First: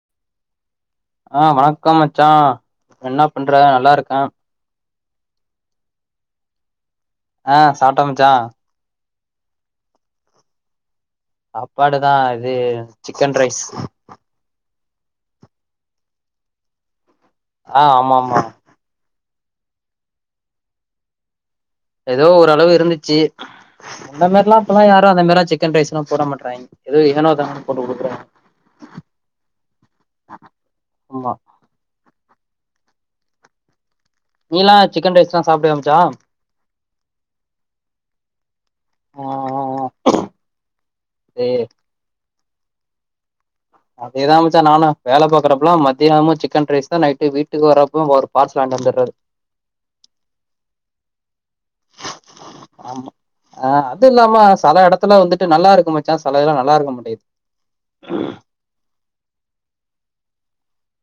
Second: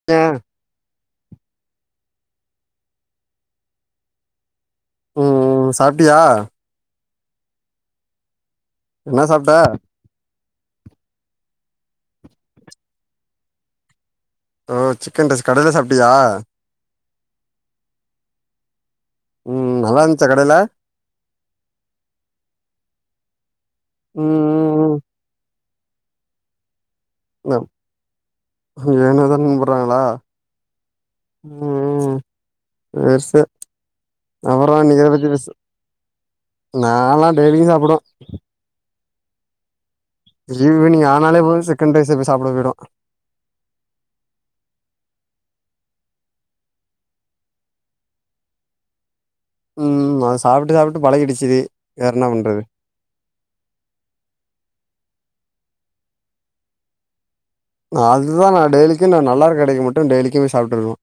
[unintelligible] ஆ வணக்கம் மச்சான் என்ன பண்ற நல்லா இருக்க ம் சாப்டியா ஆ சாப்ட்ட மச்சான் என்ன சாப்ட்ட சாப்பாடு தா இது சிக்கன் ரைஸ் ஓ சிக்கன் ரைஸ் கடையில சாப்ட்டியா ஆ ஆமா ஆமா ம் நல்லாஞ்ச கடைல ஏதோ ஓரளவு இருந்துச்சு அந்த மாரிலா முன்ன மார்லா இப்பல்லா ம் யாரு அந்த மாரி சிக்கன் ரைஸ் எல்லா போட மாட்றாங்க என ஏனோ தானன் போடுறாங்ளா ஆமா ம் சேர் சேர் அப்பறோ நீலா இன்னைக்கி எத சிக்கன் பத்தி ரைஸ்லா பேசு சாப்டுவியா மச்சா ஆ நாலா டெய்லியூ சாப்புடு [unintelligible] ஈவினிங் ஆனாலே ஏ போது சிக்கன் ரைஸ் எப்டி சாப்பட போயிடு அதேதா மச்சா நானு வேல பாக்குறப்பலா மதியானம் சிக்கன் ரைஸ் தா நைட்டு வீட்டு வரப்ப பார்சல் வாங்கிட்டு வந்தறது ம் அது சாப்ட்டு சாப்ட்டு பழகிடிச்சி வேற என்ன பண்றது ஆமா ஆ அது இல்லாம செல இடத்துல வந்துட்டு நல்லா இருக்க மாச்சான் செல இதெல்லா நல்லா இருக்க மாட்டேது நா அதுதா நா டெய்லிக்கு நல்லா இருக்க கடைக்க மட்டு டெய்லிக்கு போய் சாப்ட்டுருவ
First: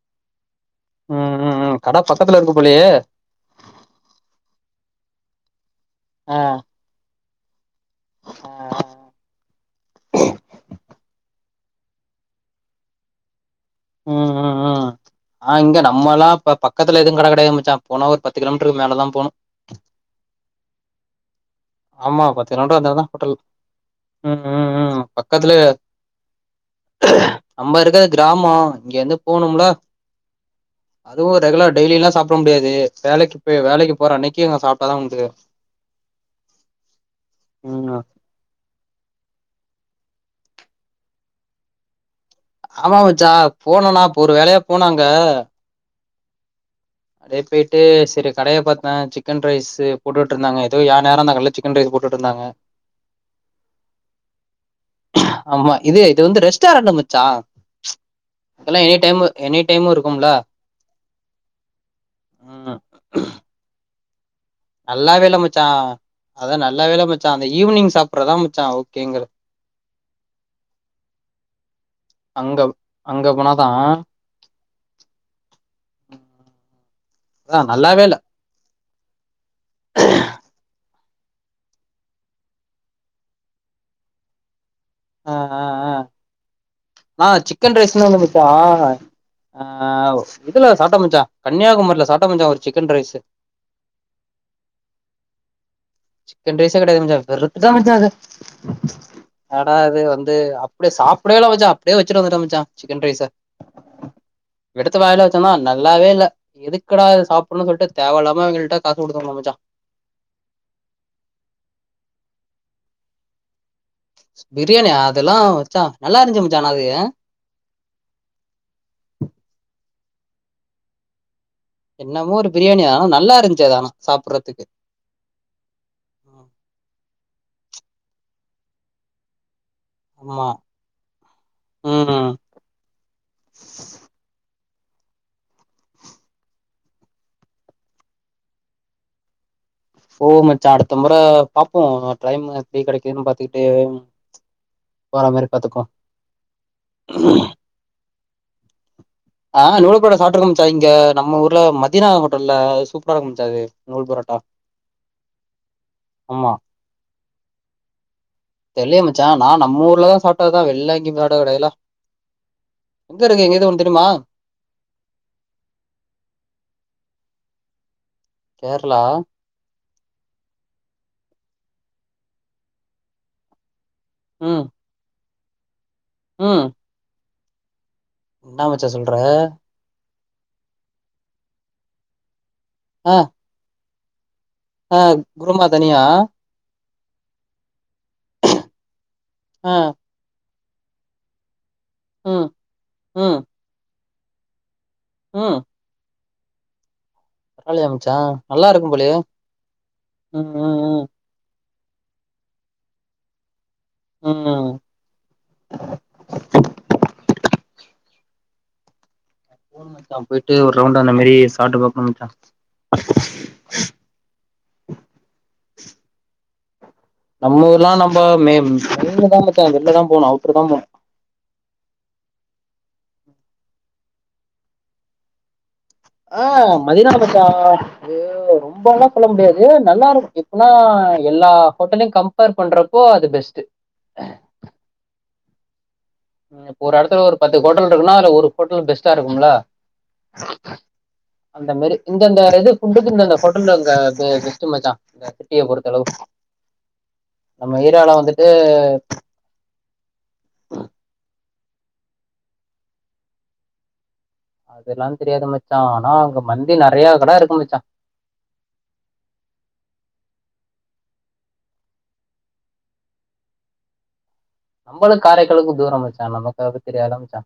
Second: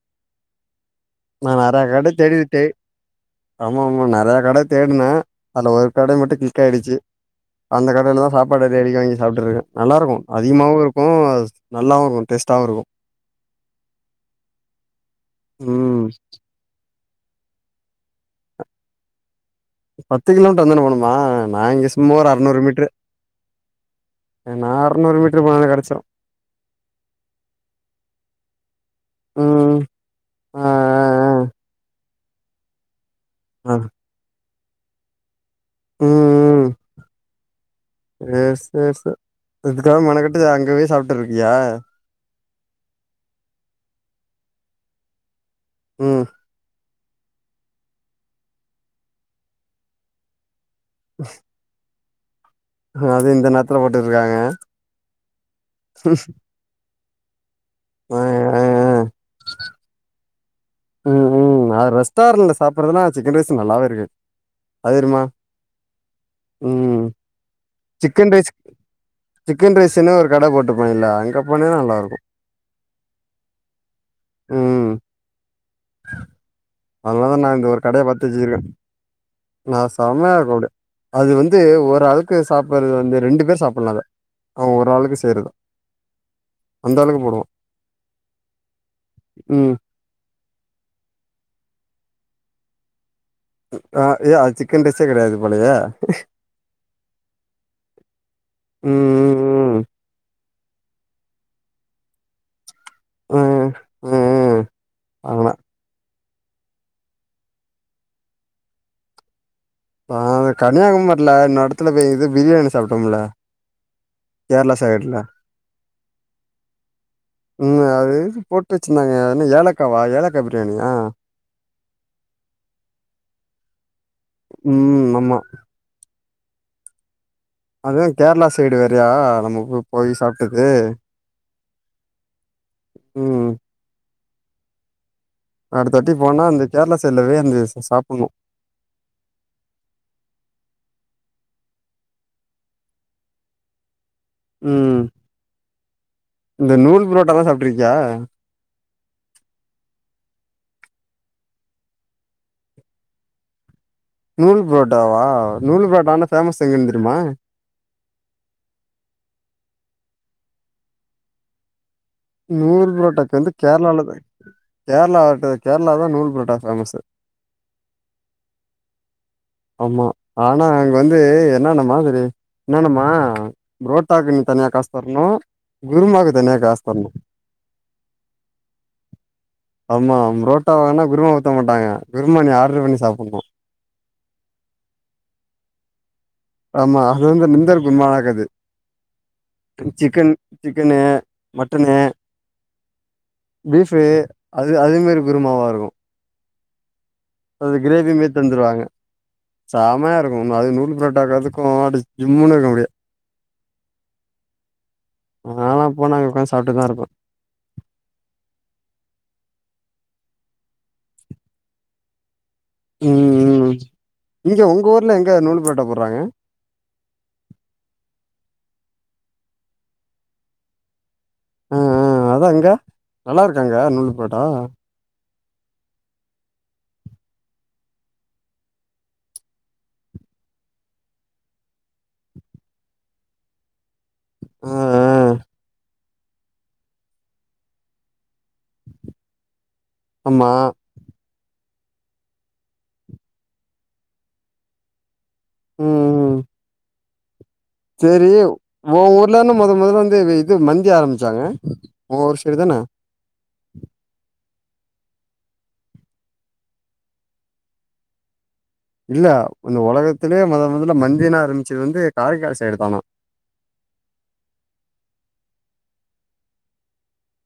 ம் நா ம் ம் நறைய கட பக்கத்துல இருக்கு தேடிவிட்டே போலயே ஆமா ஆமா நறைய கட தேட்ன அதுல ஒரு கட மட்டு ஆ கிளிக் ஆயிடுச்சு அந்த கடைல தா சாப்பாடு டெய்லிக்கு வாங்கி சாப்டுருக்க நல்லா இருக்கு அதிகமாவு இருக்கு நல்லாவு இருக்கு டேஸ்ட்டாவு இருக்கு ம் ம் ம் ஆ இங்க ம் நம்மல்லா இப்ப பக்கத்துல எதுவு கட கடையாது மச்சா போனா ஒரு பத்து கிலோமீட்டருக்கு மேலதா போனு பத்து கிலோமீட்டர் அந்தான போணுமா நா இங்க சும்மா ஆமா ஒரு பத்து அறநூறு கிலோமீட்டர் மீட்ரு வந்தாதா ஹோட்டல் ம் நா ம் ம் அறுநூறு மீட்டரு பக்கத்துல போனலே கடச்சுரு நம்ம இருக்கது கிராமம் இங்க இருந்து போணும்ல ம் ஆ அதுவு ரெகுலர் டெய்லிய எல்லா சாப்ட முடியாது வேலைக்கு போ ஆ அ. வேலைக்கு போற அன்னைக்கி அங்க சாப்ட்டாதா உண்டு ம் ம் [unintelligible] ம் சேர் சே இதுக்காக மெனக்கெட்டு அங்க போய் சாப்ட்டு இருக்கியா ஆமா மச்சா போனும்னா இப்ப ஒரு வேலையா போன அங்க ம் அப்டே போய்ட்டு செரி கடைய பாத்தா சிக்கன் ரைஸ்ஸு போட்டுட்டு இருந்தாங்க ஏதோ எ நேரோ அந்த கடையில சிக்கன் ரைஸ்ஸு போட்டு இருந்தாங்க அதுவு இந்த நேத்துல போட்டு இருக்காங்க ரெஸ்டாரன்டு மச்சா ஆ ஆ அதெல்லா எனி டைமு எனி டைமு இருக்கும்ல ஆ ரெஸ்டாரண்டுல ம் சாப்ட்றதுலா சிக்கன் ரைஸ்ஸு நல்லாவேருக்காது நல்லாவே இல்ல மச்சா அதா நல்லாவே ம் இல்ல மச்சா அந்த ஈவினிங் சிக்கன் சாப்டுறதா ரைஸ் மச்சா ஓகேங்கற சிக்கன் ரைஸ்ன்னு ஒரு கடை போட்டுப்பாங்கள அங்க போனினா நல்லாயிருக்கு அங்கவ் அங்க போனாதா ம் அதனாலதா நா அதா அங்க ஒரு நல்ல கடைய வேல பாத்துவச்சிருக்கே நா செமையாகோடு அது வந்து ஒரு ஆளுக்கு சாப்டுறது வந்து ரெண்டு பேரு சாப்டலா அத அ ஒரு ஆளுக்கு ஆ சரிதா ஆ ஆ ஆ சிக்கன் ரைஸ்னு ஒண்ணு மச்சா ஆ ம் இதுல சாப்ட்ட மச்சா கன்னியாகுமரில சாப்ட்ட மச்சா ஒரு சிக்கன் ரைஸ்ஸு ம் ஆ ஏ அது சிக்கன் ரைச்செ கெடையாது போலயே சிக்கன் ரைஸ்ஸே கெடையாது மச்சா வெறுத்துட மச்சா அத ம் ஹாடா ம் அது வந்து அப்டே சாப்டவே இல்ல மச்சா அப்டே வச்சுட்டு வந்துட்ட மச்சா சிக்கன் ரைஸ்ஸ ம் ம் ம் ம் எடுத்து வாயில ஆமா வச்சேனா நல்லாவே இல்ல எதுக்கடா அத சாப்புணு சொல்ட்டு தேவல்லாம அவுங்கள்ட கச குடுத்து வந்தே மச்சா அ இந்த கன்னியாகுமரல இன்னொ எடத்துல போய் இது ப்ரியாணி சாப்ட்டோம்ல கேரளா ப்ரியாணி சைடுல அதெல்லா மச்சா நல்லா இருச்சு மச்சா ஆன அது ம் அது எதுக்கு போட்டு வச்சுருந்தாங்க அது என்னா ஏலக்காவா ஏலக்கா ப்ரியாணியா என்னமோ ஒரு ப்ரியாணி ஆனா நல்லா இருந்ச்சு அது ஆனா சாப்டடுறதுக்கு ம் ஆமா அது கேர்ளா சைடு வேறய நம்ம போ போய் ஆமா சாப்ட்டது ம் ம் அடுத்தட்டி போனா அந்த கேர்ள சைடில்ல போய் அந்து செ சாப்புன்னு போவு மச்சா அடுத்த முற பாப்போ டைம்மு எப்டி கெடைக்குதுன்னு பாத்துக்கிட்டு ம் போற மாரி பாத்துக்கு இந்த நூல் புரோட்டா தா சாப்ட்ருக்கியா ஆ நூலு புரோட்ட சாப்ட்ருக்கா மச்சா இங்க நம்ம ஊர்ல மதினா ஹோட்டல்ல சூப்பரா இருக்கு மச்சா இது நூல் புரோ நூல் புரோட்டாவா நூல் புரோட்டான்னா ஆமா ஃபேமஸ் எங்கன் தெரிமா தெர்லயே மச்சா நா நம் ஊர்ல தா சாட்ருக்கே வெள்ள எங்கியு சாட்டது கெடையதுல நூல் புரோட்டாக்கு வந்து கேர்ளால தெரியுமா தா கேர்ளா ட கேர்ளா தா நூல் புரோட்டா ஃபேமஸ்ஸு கேர்ளா ஆமா ஆனா அங்க வந்து என்னன்ன மாதிரி என்னன்னம்மா புரோட்டாக்கு நீ ம் தனியா காஸ்தர்ணு குர்மாக்கு தனியா காஸ்தர்ணு இன்னா மச்சா சொல்ற ஆமா ப்ரோட்டா வாங்னா குருமா ஊத்த மாட்டாங்க குருமா நீ ஆட்ரு பண்ணி சாப்புண்ணு. அ குருமா தனியா? ஆமா அது வந்து நிந்தர் குருமாவாக்காது. ஆ கன் சிக்கன் சிக்கனு மட்டனு ம் ம். பீஃபு அது அதேமாரி ம் குருமாவாருக்கு. அது பரவால்லயே மச்சா கிரேவியுமே நல்லா தந்துருவாங்க. இருக்கும் போலயே சமையாருக்கு ம் உண்ம அது ம் ம் நூல் புரோட்டாக்கு அதுக்கு அப்டிஸ் ஜிம்முனுருக்கு அப்டியே. ம். நாலா போனா அங்க ஒக்காந் சாப்ட்டுதாருப்பே. அத்தா போயிட்டு ஒர்ரவுண்டு அந்தமாரி சாப்ட்டு பாக்ணு மச்சா. ம் ம் இங்க உங்க ஊர்ல எங்க நூல் பரோட்டா போட்றாங்க. நம்ம ஊர்லா நம்ப மே [inaudible] மச்சா வெள்ல தா போணு அவுட்ரு தா போணு. அ அ அதா இங்க நல்லா இருக்கா அங்க நூல் பரோட்டா? ஆ மதினா மச்சா அது ரொ ம்பால்லா சொல்ல முடியாது நல்லாருக்கு எப்பினா எல்லா ஹோட்டல்லியு கம்பேர் பண்றப்போ அது பெஸ்ட்டு. அ அ. ம் இப்ப ஒரு எடத்துல ஒரு பத்து ஹோட்டல் இருக்குன்னா அதுல ஒரு ஹோட்டல் பெஸ்ட்டாருக்கும்ல. அம்மா. அந்த மாரி இந்தந்த இது ஃபுட்டுக்கு இந்தந்த ஹோட்டல்ல அங்க இது பெஸ்ட்டு மச்சா. இந்த சிட்டிய ம் பொறுத்தளவு. ம் நம்ம ஏரியால வந்துட்டு இல்லான்னு மொத மொதல வந்து வ இது மந்தி ஆரம்ச்சாங்க உ ஊரு சைடு தான. அதெல்லா தெரியாது மச்சா ஆனா அங்க மந்தி நறையா கட இருக்கு மச்சா. இல்ல இந்த ஒலகத்திலியே மொத மொதல்ல மந்தின் ஆரம்ச்சது வந்து காரைக்கால் சைடு தானா. நம்பளுக் காரைக்காலுக்கு தூரோ மச்சா நமக்கு அத பத் தெரியாதுல மச்சா.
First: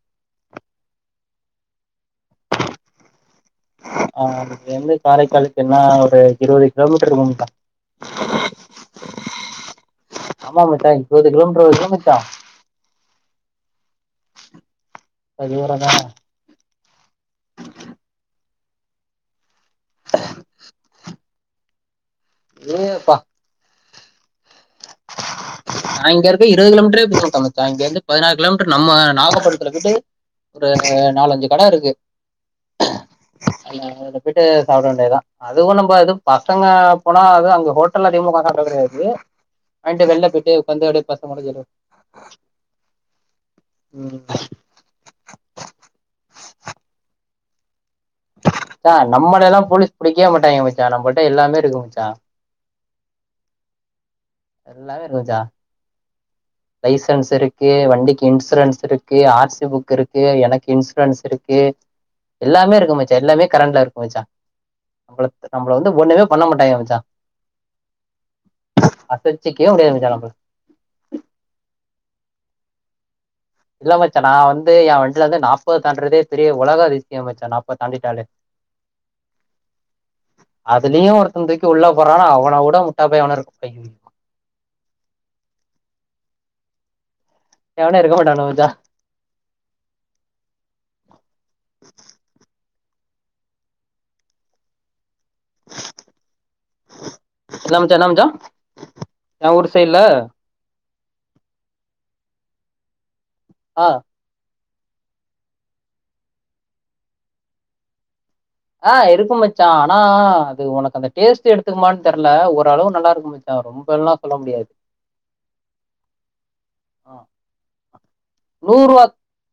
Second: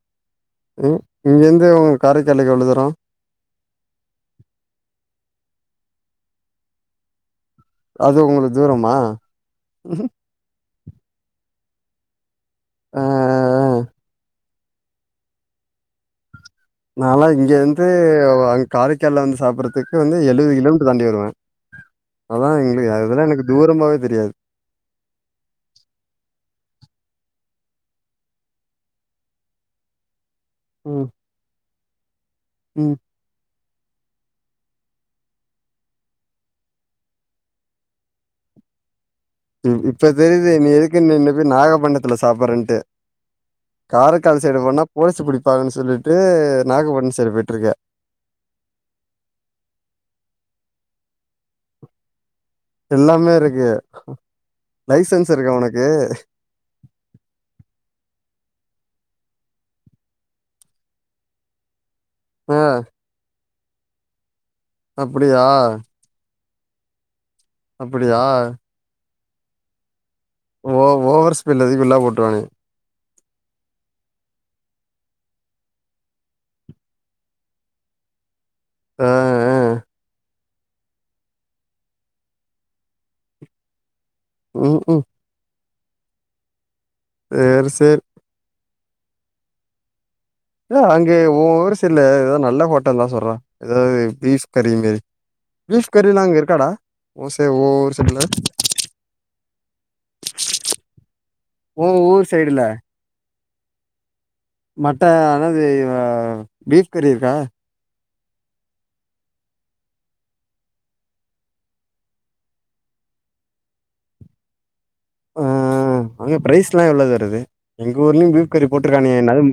ம் இங்கிந்து உங் காரைக்காலுக்கு எவ்ளோ தூரோ? அ இங்கிந்து காரைக்காலுக்கு என்னா ஒரு இருவது கிலோமீட்ரு இருக்கு மச்சா. அது உங்குளுக் தூரமா? ஆமா மச்சா இப்போது கிலோமீட்ரு வருதுல்ல மச்சா. அ அ அ. கையோடதா. நால்லா இங்கந்து வ அங் காரைக்கால்ல வந்து சாப்பற த்துக்கு வந்து எழுவது கிலோமீட்ரு தாண்டி வருவே அதா எங்குளுக்கு இதுப்பா அதுல்லா எனக்கு தூரமாவே தெரியாது. நா இங்க இருக்க இருவது கிலோமீட்ரே போ மாட்ட மச்சா இங்கந்து பதினாறு கிலோமீட்ரு நம்ம நாகப்பட்த்லக்குது. ஒரு ம் நாலஞ்சு கட இருக்கு. ம். அதல போயிட்டு சாப்ட வேண்டிதா. அது ஒன்னு பொ இது பசங்க போனா அது அங்க ஹோட்டல்ல அதிகமா ஒக்காந் சாப்ட கெடையாது. ம் இப்ப வாங்கிட்டு வெளில தெரிது போயிட்டு நீ எது உக்காந்து க்கு அப்டியே நின்ன பசங்களோட போய் ஜாலியா நாகப்பட்னத்துல சாப்பறன்ட்டு ம் காரைக்கால் சைடுவ் ஒன்னா போலீஸு புடிப்பாங்கன்னு சொல்லிட்டு நாகப்பட்னத் சைடு போயிட்ருக்க. ச்சா நம்மள எல்லாம் போலீஸ் புடிக்வே மாட்டாய்ங்க மச்சா நம்பள்ட்ட எல்லாமே இருக்கு மச்சா. எல்லாமே இருக்கு. எல்லாமே இருக்கு லைசன்ஸ் மச்சா இருக்கா உனக்கு? லைசன்ஸ் இருக்கு, வண்டிக்கு இன்சூரன்ஸ் இருக்கு, ஆர் சி புக் இருக்கு எனக்கு இன்சூரன்ஸ் இருக்கு. ஆ எல்லாமே இருக்கு மச்சா எல்லாமே கரண்ட்ல இருக்கு மச்சா நம்ல அப்டியா நம்மல வந்து ஒண்ணுமே பண்ண மாட்டாங்க மச்சா அப்பிடியா அசச்சுக்கவே முடியாது மச்சா நம்ல ஓ ஓவர் ஸ்பீட் [unintelligible] ஓட்றாங்க இல்ல மச்சா நா வந்து ஏ வண்டில இருந்து நாப்பது தாண்டுறதே பெரிய உலக அதிசயோ மச்சா நாப்பது தாண்டிட்டாலே ஆ ஆ அதுலயு ஒருத்தன தூக்கி உள்ள போடுறான்னா அவன விட முட்டாப்பய எவனு இருக்க மாட்டாங்க ம்க்ம் சேரி சேரி எவனு இருக்க மாட்டானு மச்சா இல்ல அங்க ஓ ஊர் சைடுல எதாவது நல்ல ஹோட்டல் இருந்தா சொல்றா எதாவது பீஃப் கறி மாரி பீஃப் கரிலா அங்க இருக்காடா ஓ ஊர் சைடுல ஏ ஊர் சைடுல ஓ ஊர் சைடுல ஆ மட்ட அதென்னது பீஃப் கறி இருக்கா ஆ இருக்கு மச்சா ஆனா அது உனக்கு அந்த டேஸ்ட் எடுத்துக்குமான்னு தெரில ஓரளவு நல்லா இருக்கு மச்சா ரொம்பல்லா சொல்ல முடியாது ஆ அங்க பிரைஸ்ல்லா எவ்ளோ வருது எங்க ஊர்லயு பீஃப் கரி நூறுவா போட்டிருக்கான என்னால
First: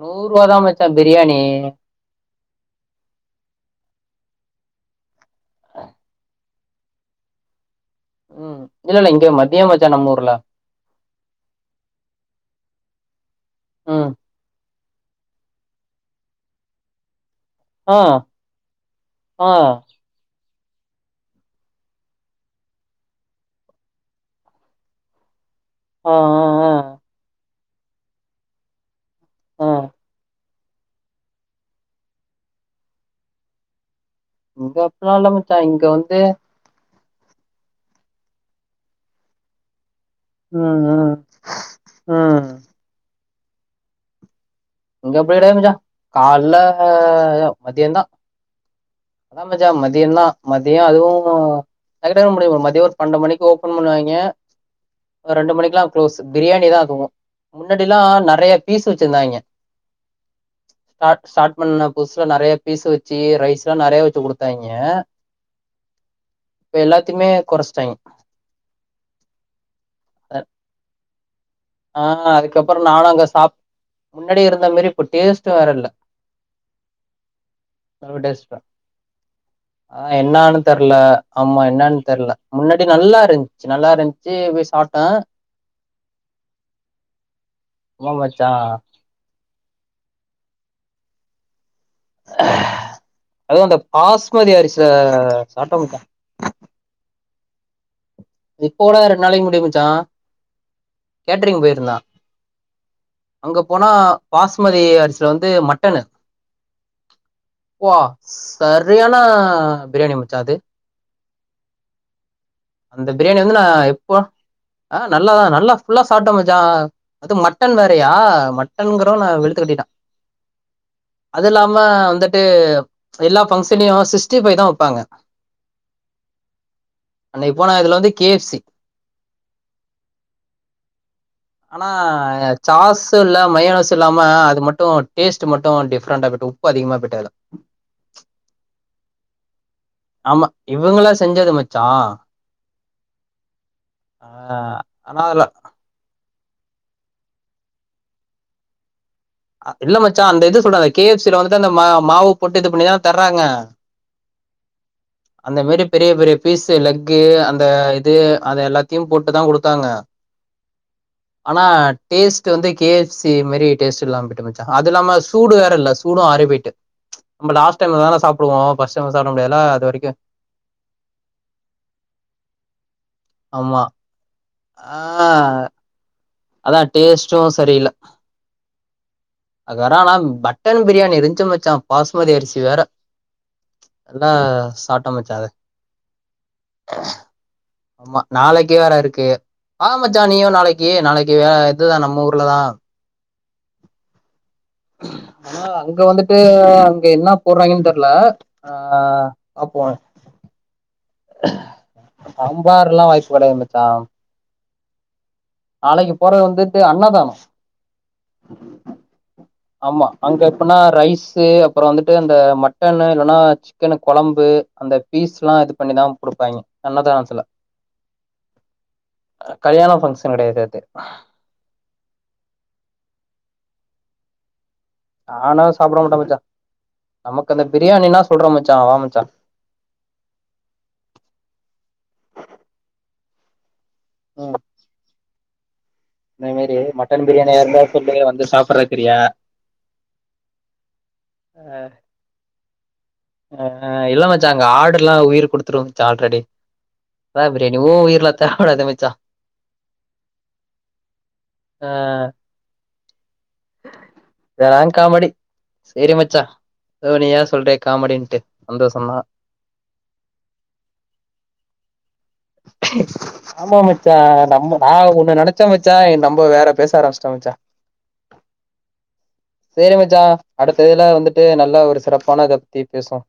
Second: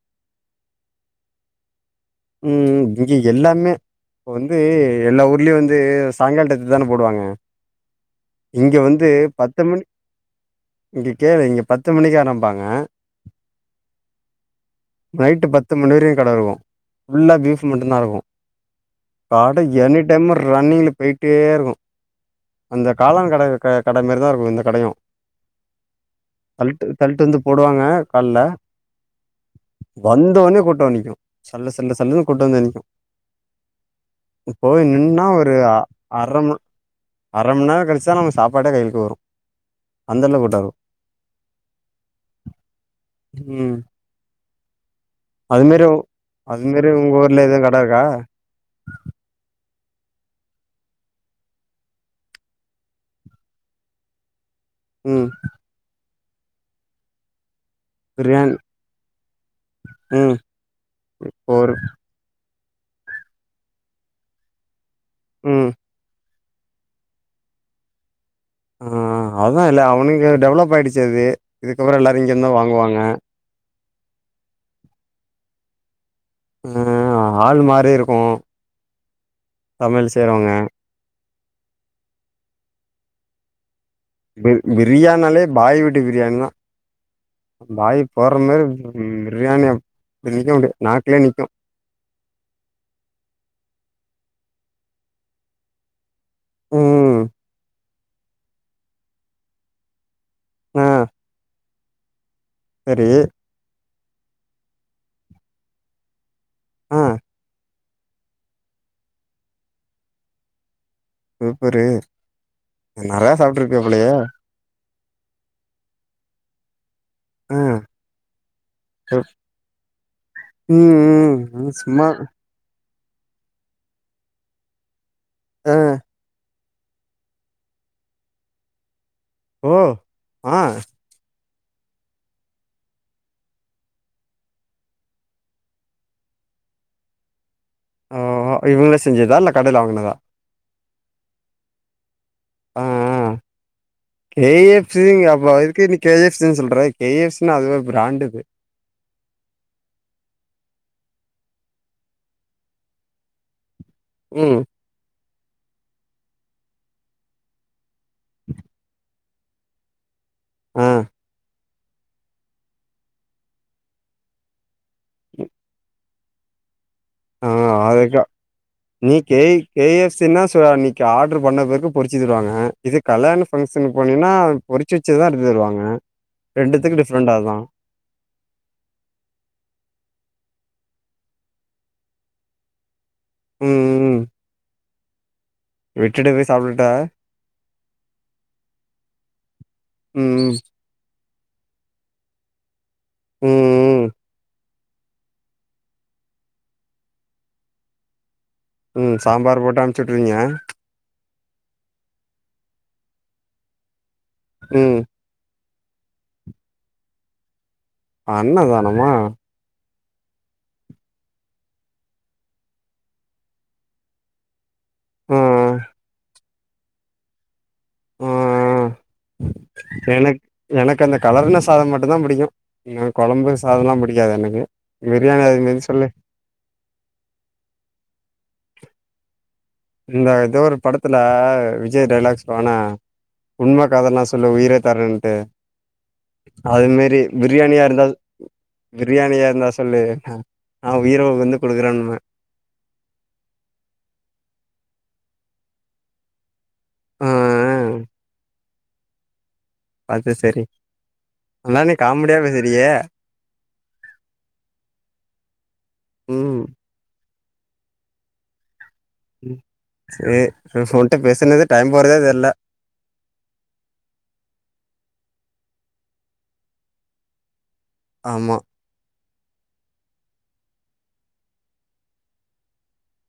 நூறு ரூவா தா மச்சா பிரியாணி ம் இங்க எல்லாமே இப்ப வந்து எல்லா ஊர்லயு வந்து சாயங்கால டயத்துல தானே போடுவாங்க ம் இங்க இல்ல வந்து இல்ல இங்க மதிய பத்து மணி மச்சா நம்ம ஊர்ல இங்க கேளு இங்கே பத்து மணிக்கு ஆரம்பிப்பாங்க ம் நைட்டு பத்து மணி வரையு கடஃபு இருக்கு ல்லா பீப் மட்டுதா ஆ இருக்கு ஆ கட எனிடை டைம் ரன்னிங்கில் போய்டிட்டே இருக்கு அந்த காளான் கட க கட மாரி தா இருக்கு இந்த கடையு ஆ ஆ ஆ தல்ட்டு தல்ட்டு வந்து போடுவாங்க கால்ல ஆ வந்தோனே கூட்டோ நிக்கு சல்லு சல் சல்ல சல்லன்னு கூட்டோ வந்து நிக்கு இங்க போய் அப்டிலா நின்னா இல்ல ஒரு மச்சா இங்க வந்து அர மணி அர மணி நேரோ கழிச்சா நமக்கு சாப்பாட்டே கையிக்கு வரு அந்த அளவுக்கு கூட்ட இருக் ம் ம் ம் ம் இங்க எப்டி இல்லடா அது மச்சா மாரி கால்ல மதியந்தா ஹ அதா மச்சா மதியந்தா மதியோ அதுவு ட்க்கு டக்குனு முடியு மதியோ ஒரு பன்னென்டு மணிக்கு ஓப்பன் பண்ணுவாங்க ம். ரெண்டு மணிக்கு எல்லா குளோஸ்சு பிரியாணி தா ஆக்குவோ முன்னாடி எல்லா நெறைய பிரியாணி பீஸ் வெச்சிருந்தாங்க ம் ஸ்ட் ஸ்டார்ட் ஒரு பண்ண புதுசுல நெறைய பீசு வெச்சு ரைஸ்ல்லா நெறைய வெச்சு குடுத்தாங்க ம் இப்ப எல்லாத்தையுமே கொறச்சிட்டாங்க ஆ அதா இல்ல அவனுங்க டெவலப் ஆயிடுச்சு அது இதுக்கப்பறோ ஆ எல்லாரு இங்க இருந்துதா அதுக்கப்புறோ வாங்குவாங்க நானு அங்க சாப் முன்னாடி இருந்த மாரி இப்போ டேஸ்ட் வேற இல்ல அ ஆள் மாரி அலோ இருக்கும் டெஸ்பா ஆ சமையல் செய்றவங்க. என்னானு தெர்ல ஆமா என்னான் தெர்ல முன்னாடி நல்லாருஞ்சு நல்லாருந் பி பிரியாணாலே பாய் வீட்டு பிரியாணிதா பாய் வா போர்ற மச்சா மாரி ம் பிரியாணி அப் இத்தனைக்கு அப்டே நாக்லியே நிக்கு அதுவு அந்த பாஸ்மதி அரிசே சாப்ட்டே மச்சா ம் இப்போ கூட ரெண் நாளைக்கு முன்னாடி மச்சா கேட்ரிங் போயிருந்தா செரி அங்க போனா பாஸ்மதி அரிசில வந்து மட்டனு அ வா சரியான பிரியாணி மச்சா அது சூப்பரு அந்த நெறையா பிரியாணி வந்து நா சாப்ட்ருப்பிய போலயே எப்போ ஆ நல்லாதா நல்லா ஃபுல்லா சாப்ட்டே மச்சா அது ஆ மட்டன் வேறையா மட்டன்ங்கெரவு நா சூப் வெழுத்து கட்டிட்டே ம் ம் அது ம் இல்லாம சும்மா வந்துட்டு எல்லா பங்க்ஷனையு சிக்ஸ்ட்டி ஃபைதா வெப்பாங்க அ போன இதுல வந்து கே எஃப் சி ஓ ஆ ஆனா சாசு இல்ல மையோனைசு இல்லாம அது மட்டு டேஸ்ட்டு மட்டு டிஃப்ரெண்டா பட் உப் உப்பு அதிகமா பெட்டால ஓ இவுங்ளே செஞ்சதா இல்ல கடைல வாங்னதா ஆமா இவங்களா செஞ்சது மச்சா அ அ ஆ கே எஃப் சி ஆனா ங்க அதுல அப்ப அதுக்கு நீ கே ஜி எஃப் சின் சொல்ற கே எஃப் சி னா அது ஒரு பிராண்டுது அ இல்ல மச்சா அந்த இது சொல்றாங்க கே எஃப் சில வந்துட்டு அந்த மா மாவு போட்டு இது பண்ணிதான தர்றாங்க ம் அந்த மேரி பெரிய பெரிய பீஸ்சு லெக்கு அந்த இது அத எல்லாத்தியும் போட்டுதா குடுத்தாங்க அ ஆனா டேஸ்ட்டு வந்து கே எஃப் சி மேரி டேஸ்ட்டு இல்லாம போய்ட்டு மச்சா அது இல்லாம சூடு வேற இல்லச் சூடு ஆரி போயிட்டு ஆ நம்ம லாஸ்ட் டைம்லதான அதுக்கா சாப்டுவோ ஃபர்ஸ்ட் நீ டைம் சாப்ட கேய் முடியாதுல கே அது வரைக்கு எஃப் சின்னா சோ நீக் ஆர்டர் பண்ண பிறகு பொறிச்சி தருவாங்க இது கல்யாண ஆமா ஃப்ங்க்ஷனு போ னினா பொறிச்சு ஆ வச்சதுதா எடுத்து தருவாங்க அதா ரெண்டுத்துக்கு டிஃப்ரெண்ட் டேஸ்ட்டும் அதா அகறானாம் பட்டன் பிரியாணி இருஞ்ச்சு மச்சா பாஸ்மதி அரிசி வேற ம் ம். அல்லா சாப்ட்ட மச்சா அத விட்டுட்டு போய் சாப்ட்டுட்ட ஆமா நாளைக்கே வேற இருக்கு வா மச்சா ம், நீயு நாளைக் கி நாளைக்கு வே இதுதா நம்ம ஊர்லதா ம் ம். ஆனா அங்க வந்துட்டு அங்க என்ன போர்றாய்ங்கன் தெர்ல அ ம். சாம்பார் போட்டு பாப்போ அனுப்பிச்சு விட்டுருவீங்க. சாம்பார்லா வாய்ப்பு கெடையது மச்சா ம் நாளைக்குப் போறது வந்துட்டு அன்னதானோ அன்னதானமா ஆம்மா அங்க எப்புனா ரைஸு அப்றோ வந்துட்டு அந்த மட்டனு இல்லனா சிக்கனு கொழம்பு அந்த ஆ, பீஸ்லா இது பண்ணிதா குடுப்பாயாங்க அன்னதானத்துல ஓ கல்யாண ஃபங்க்ஷன் எனக் கெடையாது அது எனக்கு அந்த கலர்னஸ் [unintelligible] சாதம் மட்டுந்தா புடிக்கு எனக்கு கொழம்பு சாதல்லா புடிக்காது எனக்கு பிரியாணி அது நானு மாரி சாப்ட சொல்லு. மாட்டே மச்சா நமக்கு அந்த பிரியாணின்னா சொல்ற மச்சா வா மச்சா இந்த எதோ ஒரு படத்துல விஜய் டைலாக் சொல்வானா உண்ம காதல்னா சொல்லு ம் உயிரத் தர்ரன்டு இந்த அது மாரி மட்டன் பிரியாணியா இருந்தா சொல்லு வந்து சாப்பிடறக்கிறியா பிரியாணியா இருந்தா சொல்லு நா உயிர வந்து குடுக்குறேனுவே ஆ இல்ல மச்சா அங்க ஆடுல்லா உயிர் குடுத்துறு மச்சா ஆல்ரெடி ஆ, அதா ஆ. பிரியாணி ஓ உயிர்லா தர கூடாது மச்சா அது சரி நல்லா ஆ நீ காமடியா பேசுறியே இதலா காமடி சேரி மச்சா ம். எதோ நீயாவது சொல்றியே காமடின்ட்டு சந்தோஷந்தா ம் சேர் ஓன்ட்ட பேசுனது டைம் போறதே தெர்ல ச ஆமா மச்சா நம்ம நா ஒன்னு நெனச்சே மச்சா நம்ம வேற பேச ஆரம்பிஸ்ட்டோ மச்சா ஆமா சேரி மச்சா அடுத்த இதுல வந்துட்டு நல்லா ஒரு சிறப்பான இத பத்தி பேசுவோ